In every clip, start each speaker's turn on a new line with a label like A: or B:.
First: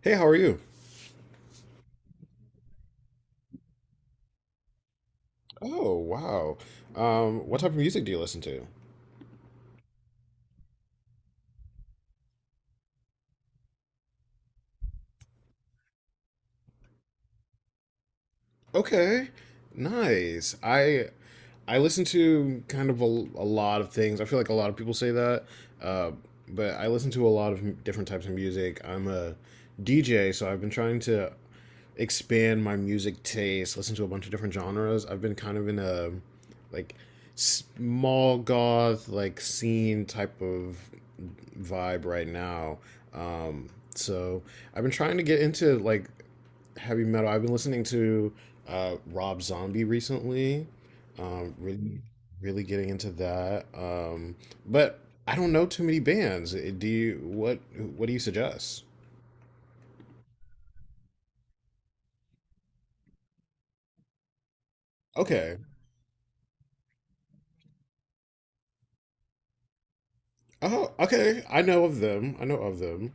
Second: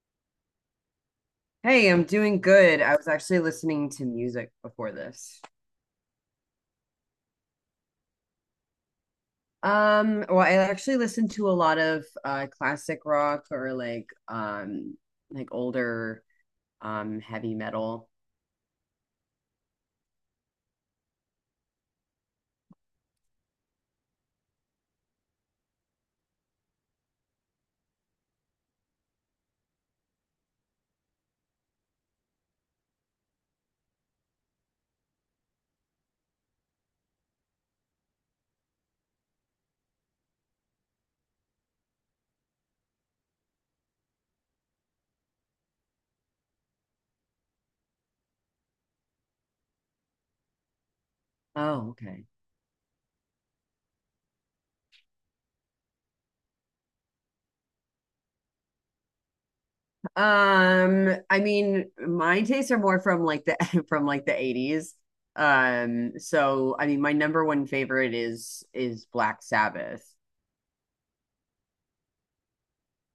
A: Hey, how are you?
B: Hey, I'm doing good. I was actually listening to music before this.
A: Oh, wow. What type of music do you listen to?
B: Well, I actually listen to a lot of classic rock, or like older heavy metal.
A: Okay, nice. I listen to kind of a lot of things. I feel like a lot of people say that, uh, but I listen to a lot of different types of music. I'm a DJ, so I've been trying to expand my music taste, listen to a bunch of different genres. I've been kind of in a like small goth like scene type of vibe right now. Um, so I've been trying to get into like heavy metal. I've been listening to Rob Zombie recently. Um,
B: Oh,
A: really,
B: okay.
A: really getting into that. But I don't know too many bands. Do you? What do you suggest?
B: I mean, my tastes are more from like the from like the 80s.
A: Okay.
B: So I mean, my number one favorite is Black Sabbath.
A: Oh, okay. I know of them. I know of them.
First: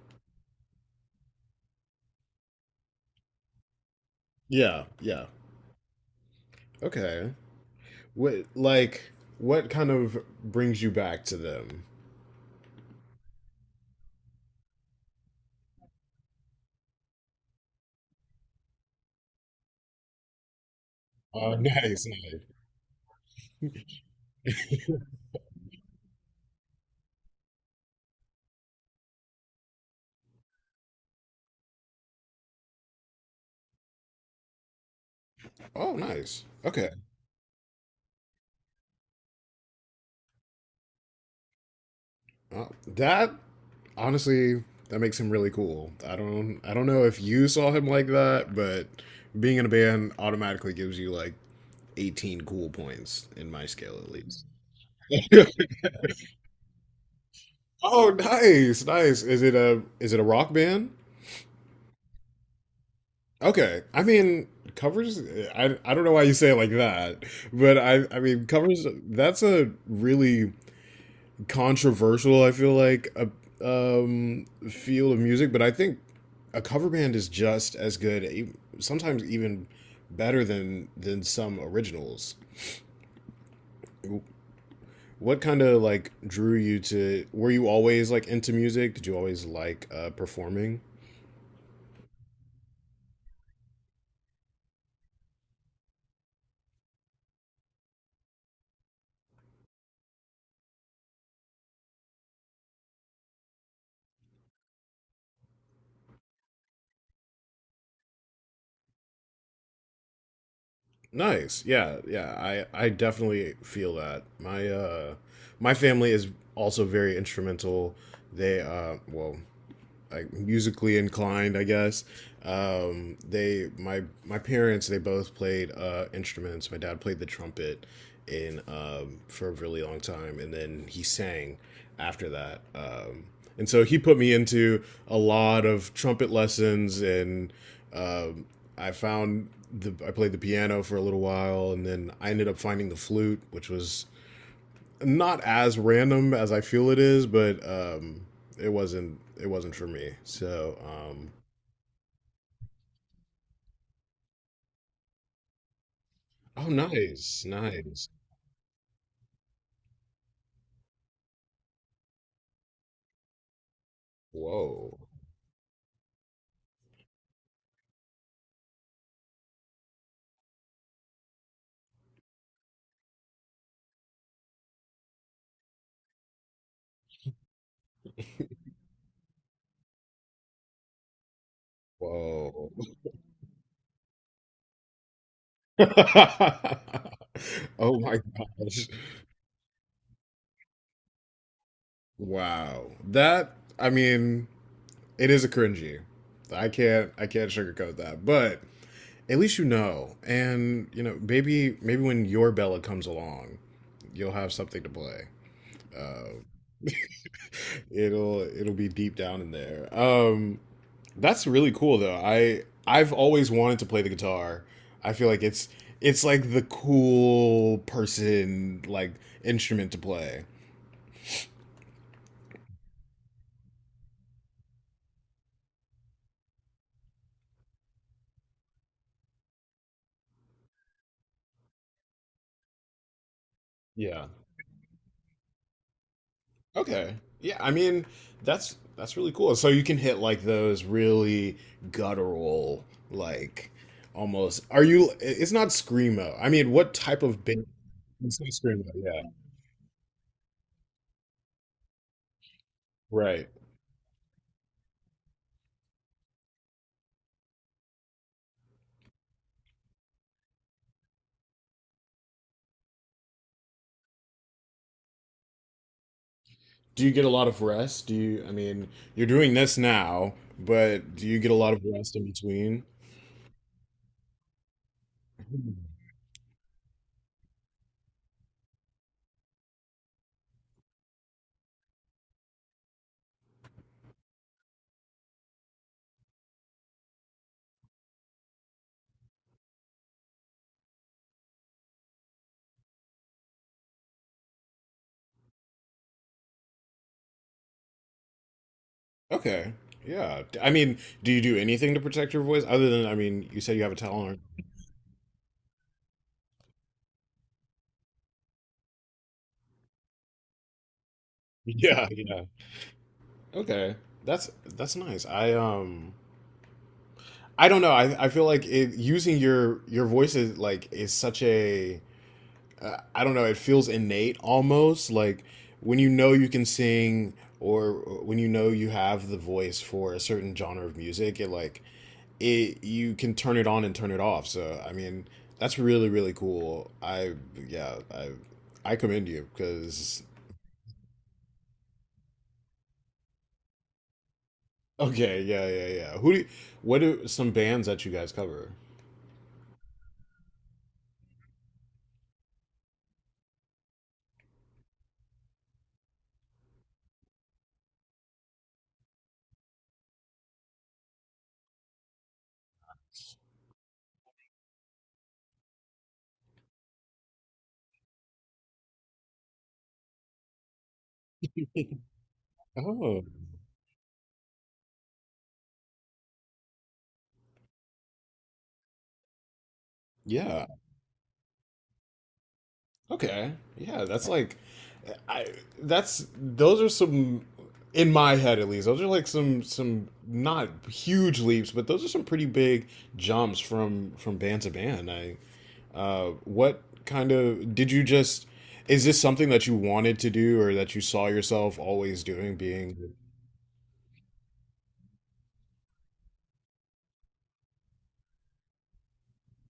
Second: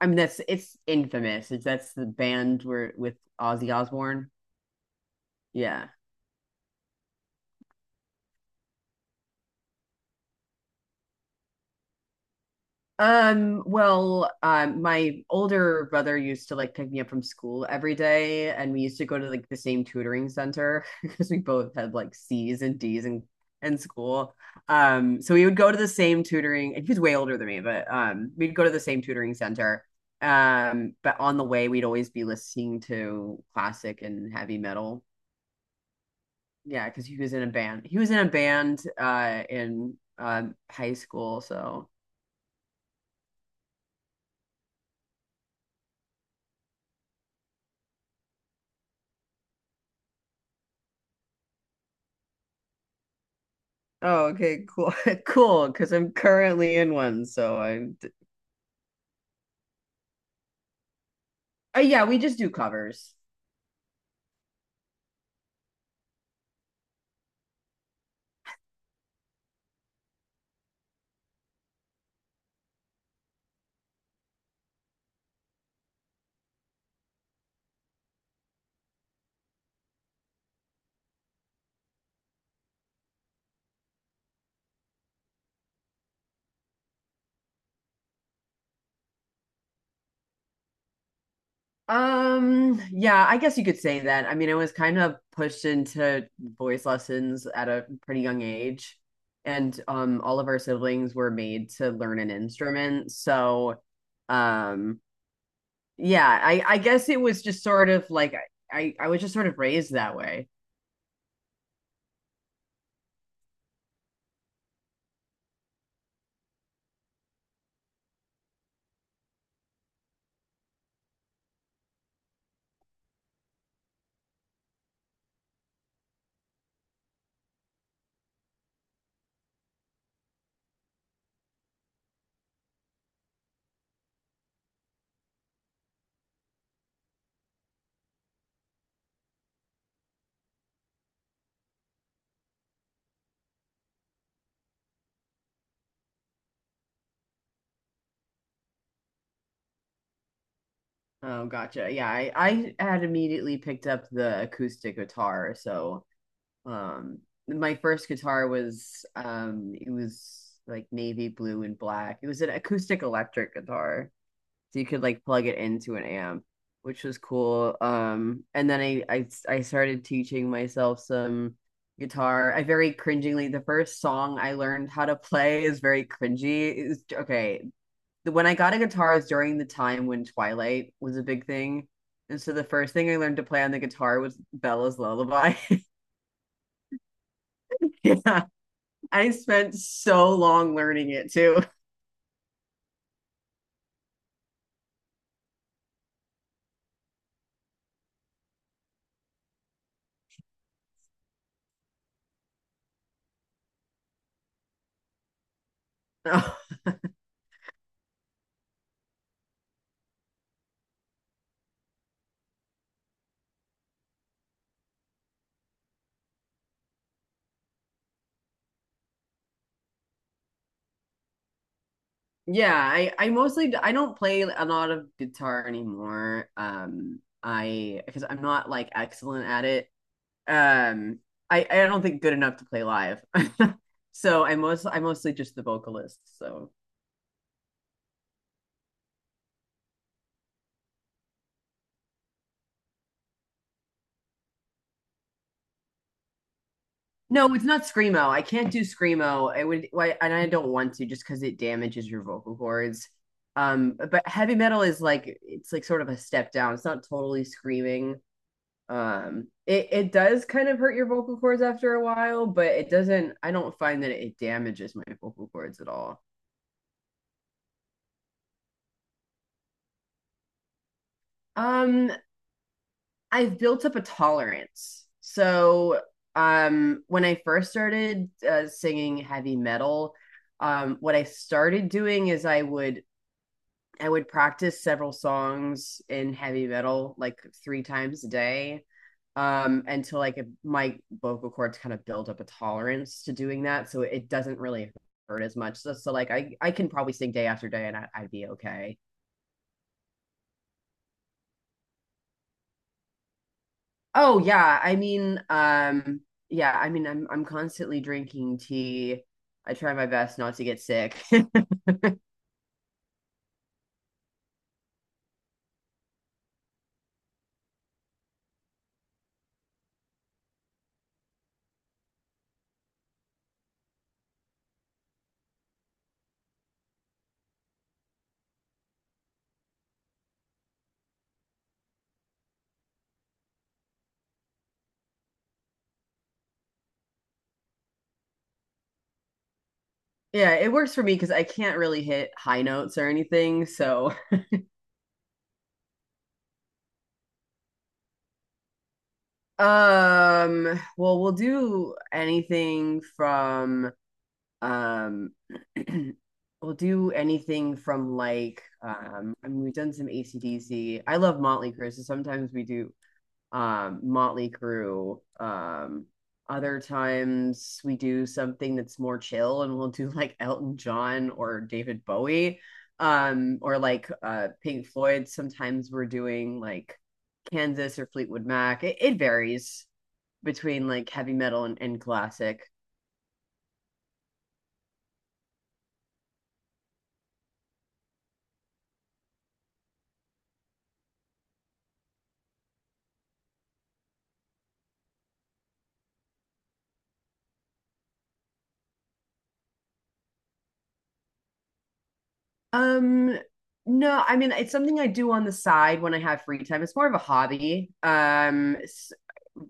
B: I mean, that's it's infamous. It's that's the band where with Ozzy Osbourne.
A: Yeah, yeah.
B: Yeah.
A: Okay. What what kind of brings you back to them?
B: My older brother used to like pick me up from school every day, and we used to go to like the same tutoring center because we
A: Oh,
B: both had
A: nice,
B: like
A: nice.
B: C's and D's in school. So we would go to the same tutoring, and he was way older than me, but we'd go to the same tutoring center. But on the way, we'd always be listening to classic and heavy metal.
A: Oh, nice.
B: Yeah,
A: Okay.
B: because he was in a band. He was in a band in high school, so.
A: Uh, that honestly that makes him really cool. I don't know if you saw him like that, but being in a band automatically gives you like 18 cool points in my scale at
B: Oh,
A: least.
B: okay, cool, cool. Because I'm currently in one, so I.
A: Oh, nice. Nice. Is it a rock band?
B: Yeah, we just do covers.
A: Okay. I mean, covers, I don't know why you say it like that, but I mean, covers, that's a really controversial, I feel like, um, field of music, but I think a cover band is just as good, sometimes even better than some originals. What kind of like drew you to, were you always like into music? Did you always like performing?
B: Yeah, I guess you could say that. I mean, I was kind of pushed into voice lessons at a pretty young age, and all of our siblings were made to learn an instrument. So, um, yeah, I guess it was just sort of like I was just sort of raised that way.
A: Nice. Yeah, yeah. I definitely feel that. My my family is also very instrumental. They uh well, like musically inclined, I guess. They my my parents they both played instruments. My dad played the trumpet in for a really long time, and then he sang after that. And so he put me into a lot of trumpet lessons, and um, I found the I played the piano for a little while, and then I ended up finding the flute, which was not as random as I feel it is, but it wasn't for me.
B: Oh, gotcha. Yeah, I had immediately picked up the acoustic guitar, so.
A: Oh,
B: Um,
A: nice,
B: my first
A: nice.
B: guitar was it was like navy blue and black. It was an acoustic electric guitar, so you
A: Whoa,
B: could like plug it into an amp, which was cool. And then I started teaching myself some guitar. I very cringingly the first song I learned how to play is very cringy. It was okay. When I got a guitar was during the time when Twilight was a big thing. And so the
A: whoa.
B: first thing I learned to play on the guitar was Bella's Lullaby.
A: Oh my
B: Yeah.
A: gosh!
B: I spent so long learning it too.
A: Wow, that I mean, it is a cringy. I can't sugarcoat that, but at least you know, and you know, maybe maybe when your Bella comes along, you'll have something to play. Uh, it'll be deep down in there. That's really cool though. I've always wanted to play the guitar. I feel like it's like the cool person like instrument to play.
B: Yeah, I mostly I don't play a lot of guitar anymore. I Because I'm not like excellent at it. Um, I don't think good enough to play live.
A: Yeah.
B: So I'm mostly just the vocalist. So
A: Okay. Yeah, I mean that's really cool. So you can hit like those really guttural like almost are you it's not screamo. I mean, what type of
B: no, it's
A: band
B: not screamo.
A: it's
B: I
A: not
B: can't do
A: screamo. Yeah.
B: screamo. I would why and I don't want to just because it damages your vocal cords.
A: Right.
B: But heavy metal is like it's like sort of a step down. It's not totally screaming. It does kind of hurt your vocal cords after a while, but it doesn't, I don't find that it damages my vocal cords at all.
A: Do you get a lot of rest? Do you, I mean, you're doing this now, but do you get a lot of
B: Um,
A: rest in between?
B: I've built up a tolerance. So, when I first started singing heavy metal, what I started doing is I would practice several songs in heavy metal like three times a day until like my vocal cords kind of build up a tolerance to doing that. So it doesn't really hurt as much. So, so like I can probably sing day after day, and I'd be okay.
A: Okay. Yeah. I mean, do you do anything to protect your voice other than, I mean, you said you have a
B: Oh
A: talent.
B: yeah. I mean, yeah, I mean, I'm constantly drinking tea. I try my best not to get sick. Yeah,
A: Yeah, yeah. Okay. That's nice. I don't know. I feel like it using your voice is like is such a I don't know, it feels innate almost like when you know you can sing or when you know you have the voice for a certain genre of music, it you can turn it on and turn it off. So I mean, that's really really cool. Yeah, I I commend you because
B: it works for me because I can't really hit high notes or anything. So
A: okay, yeah, yeah, yeah. What are some bands that you guys cover?
B: Well, we'll do anything from um we'll do anything from like I mean we've done some ac I love Motley Crue, so sometimes we do Motley Crue. Other times we do something that's more chill and we'll do like Elton John or David Bowie.
A: Oh,
B: Or like Pink Floyd. Sometimes we're doing like Kansas or Fleetwood Mac. It varies
A: yeah,
B: between like heavy metal and classic.
A: okay. Yeah, that's like I that's those are some in my head at least. Those are like some not huge leaps, but those are some pretty big jumps from band to band. I what kind of did you just is this something that you wanted to do or that you saw yourself always doing being
B: Um, no, I mean it's something I do on the side when I have free time. It's more of a hobby.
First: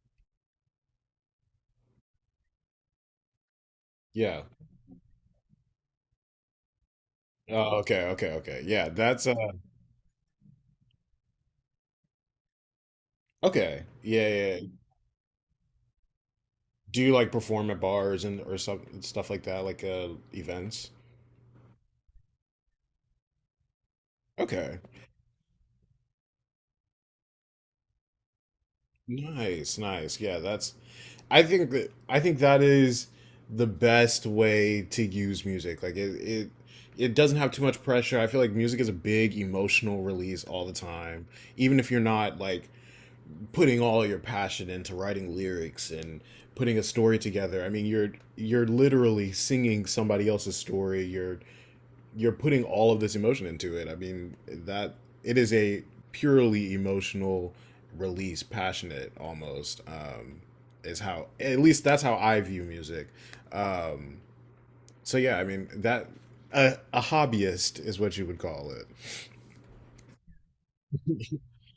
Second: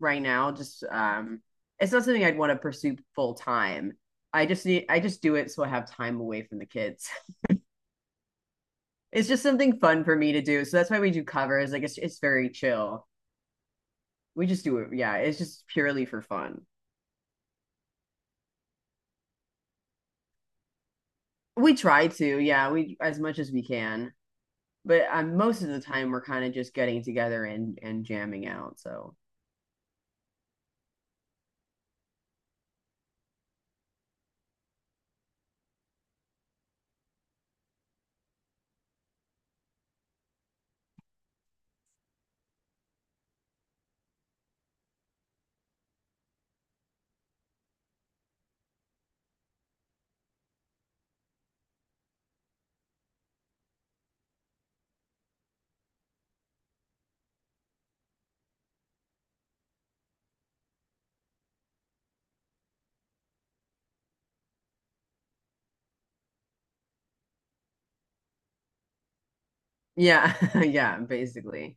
B: Right now, just it's not something I'd want to pursue full time.
A: yeah.
B: I just do it so I have time away from the kids.
A: Oh, okay, okay, okay. Yeah, that's
B: It's just something fun for me to do. So that's why we do covers. Like it's very chill.
A: okay. Yeah,
B: We
A: yeah.
B: just
A: Yeah.
B: do it. Yeah, it's just purely for fun.
A: Do you like perform at bars and or some stuff like that like events?
B: We try to, yeah, we as much as we can.
A: Okay.
B: But most of the time we're kind of just getting together and jamming out. So
A: Nice, nice. Yeah, that's I think that is the best way to use music. Like it doesn't have too much pressure. I feel like music is a big emotional release all the time. Even if you're not like putting all your passion into writing lyrics and putting a story together. I mean, you're literally singing somebody else's story. You're putting all of this emotion into it. I mean, that it is a purely emotional release, passionate almost. Is how at least that's how I view music. Um, so yeah, I mean that a hobbyist is what you would call it.
B: yeah, yeah, basically.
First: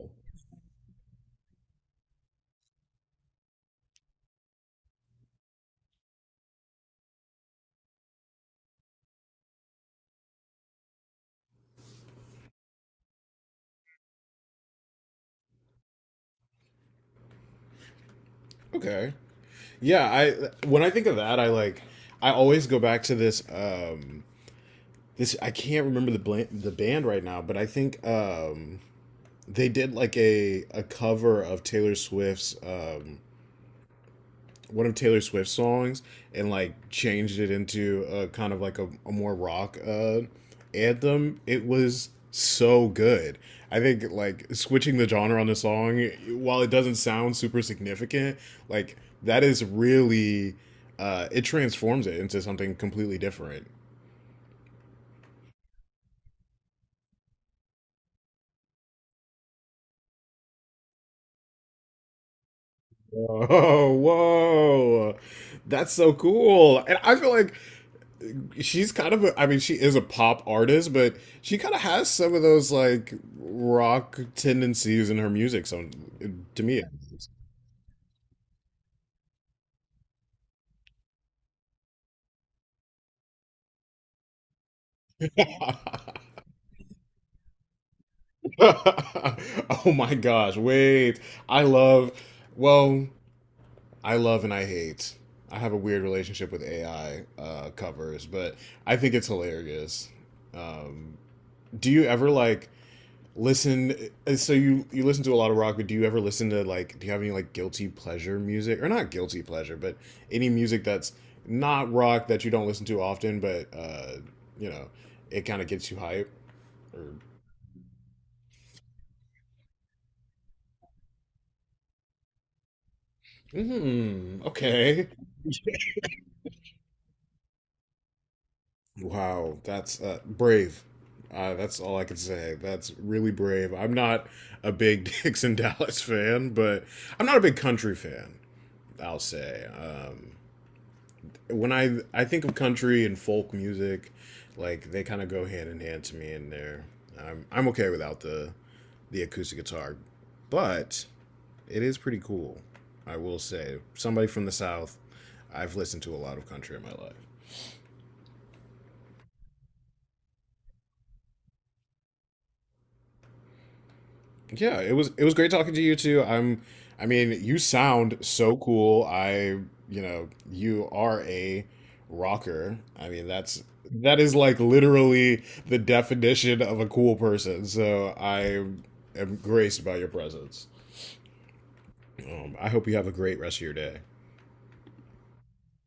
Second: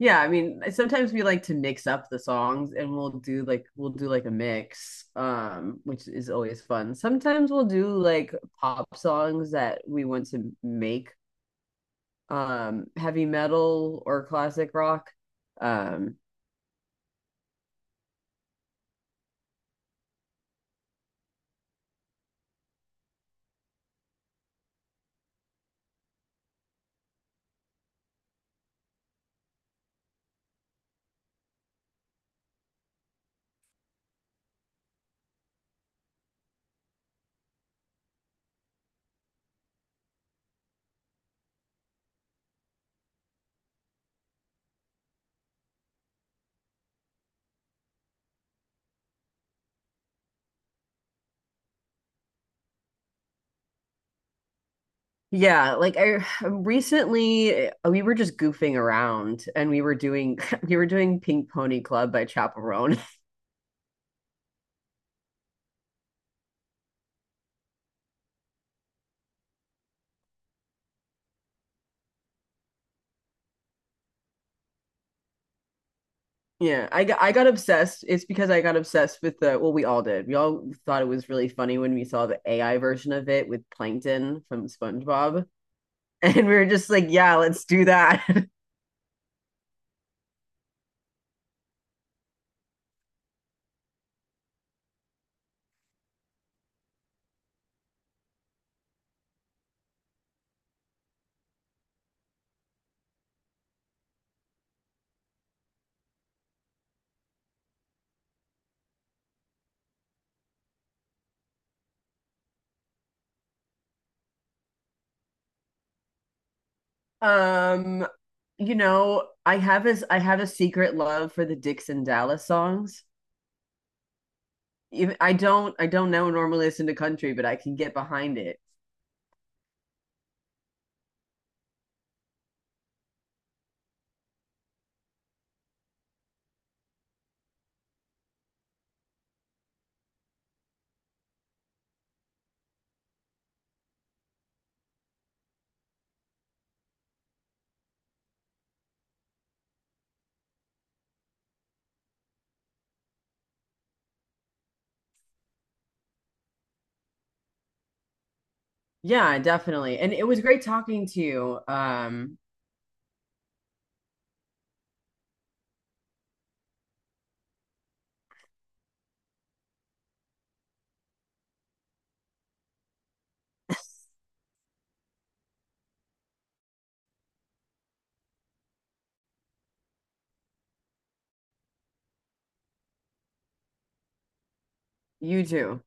B: Yeah, I mean, sometimes we like to mix up the songs and we'll do like a mix, which is always fun. Sometimes we'll do like pop songs that we want to make heavy metal or classic rock. Um,
A: Okay, yeah. I when I think of that, I always go back to this. I can't remember the the band right now, but I think they did like a cover of Taylor Swift's. One of Taylor Swift's songs and like changed it into a kind of like a more rock anthem. It was so good. I think like switching the genre on the song, while it doesn't sound super significant, like that is really it transforms it into something completely different.
B: Yeah, like I recently we were just goofing around and we were doing we were doing Pink Pony Club by Chaperone.
A: Whoa, whoa, that's so cool! And I feel like she's kind of a, I mean she is a pop artist but she kind of has some of those like rock tendencies in her music so to me
B: Yeah, I got obsessed. It's because I got obsessed with the well, we all did. We all thought it was really funny when we saw the AI version of it with Plankton from SpongeBob. And we were just like, yeah, let's do that.
A: oh my gosh wait I love well I love and I hate I have a weird relationship with AI covers but I think it's hilarious um, do you ever like listen so you listen to a lot of rock but do you ever listen to like do you have any like guilty pleasure music or not guilty pleasure but any music that's not rock that you don't listen to often but you know it kind of gets you hype or
B: Um, you know, I have a secret love for the Dixon Dallas songs.
A: mm, okay.
B: Even, I don't know normally listen to country, but I can get behind it.
A: Wow, that's brave. That's all I can say. That's really brave. I'm not a big Dixon Dallas fan, but I'm not a big country fan, I'll say. When I think of country and folk music, like they kind of go hand in hand to me in there. I'm okay without the acoustic guitar, but it is pretty cool. I will say, somebody from the south, I've listened to a lot of country in my life.
B: Yeah, definitely. And it was great talking to you.
A: Yeah, it was great talking to you too. I mean, you sound so cool. I, you know, you are a rocker. I mean, that is like literally the definition of a cool person. So I am graced by your presence. I hope you have a great rest of your day.
B: You too.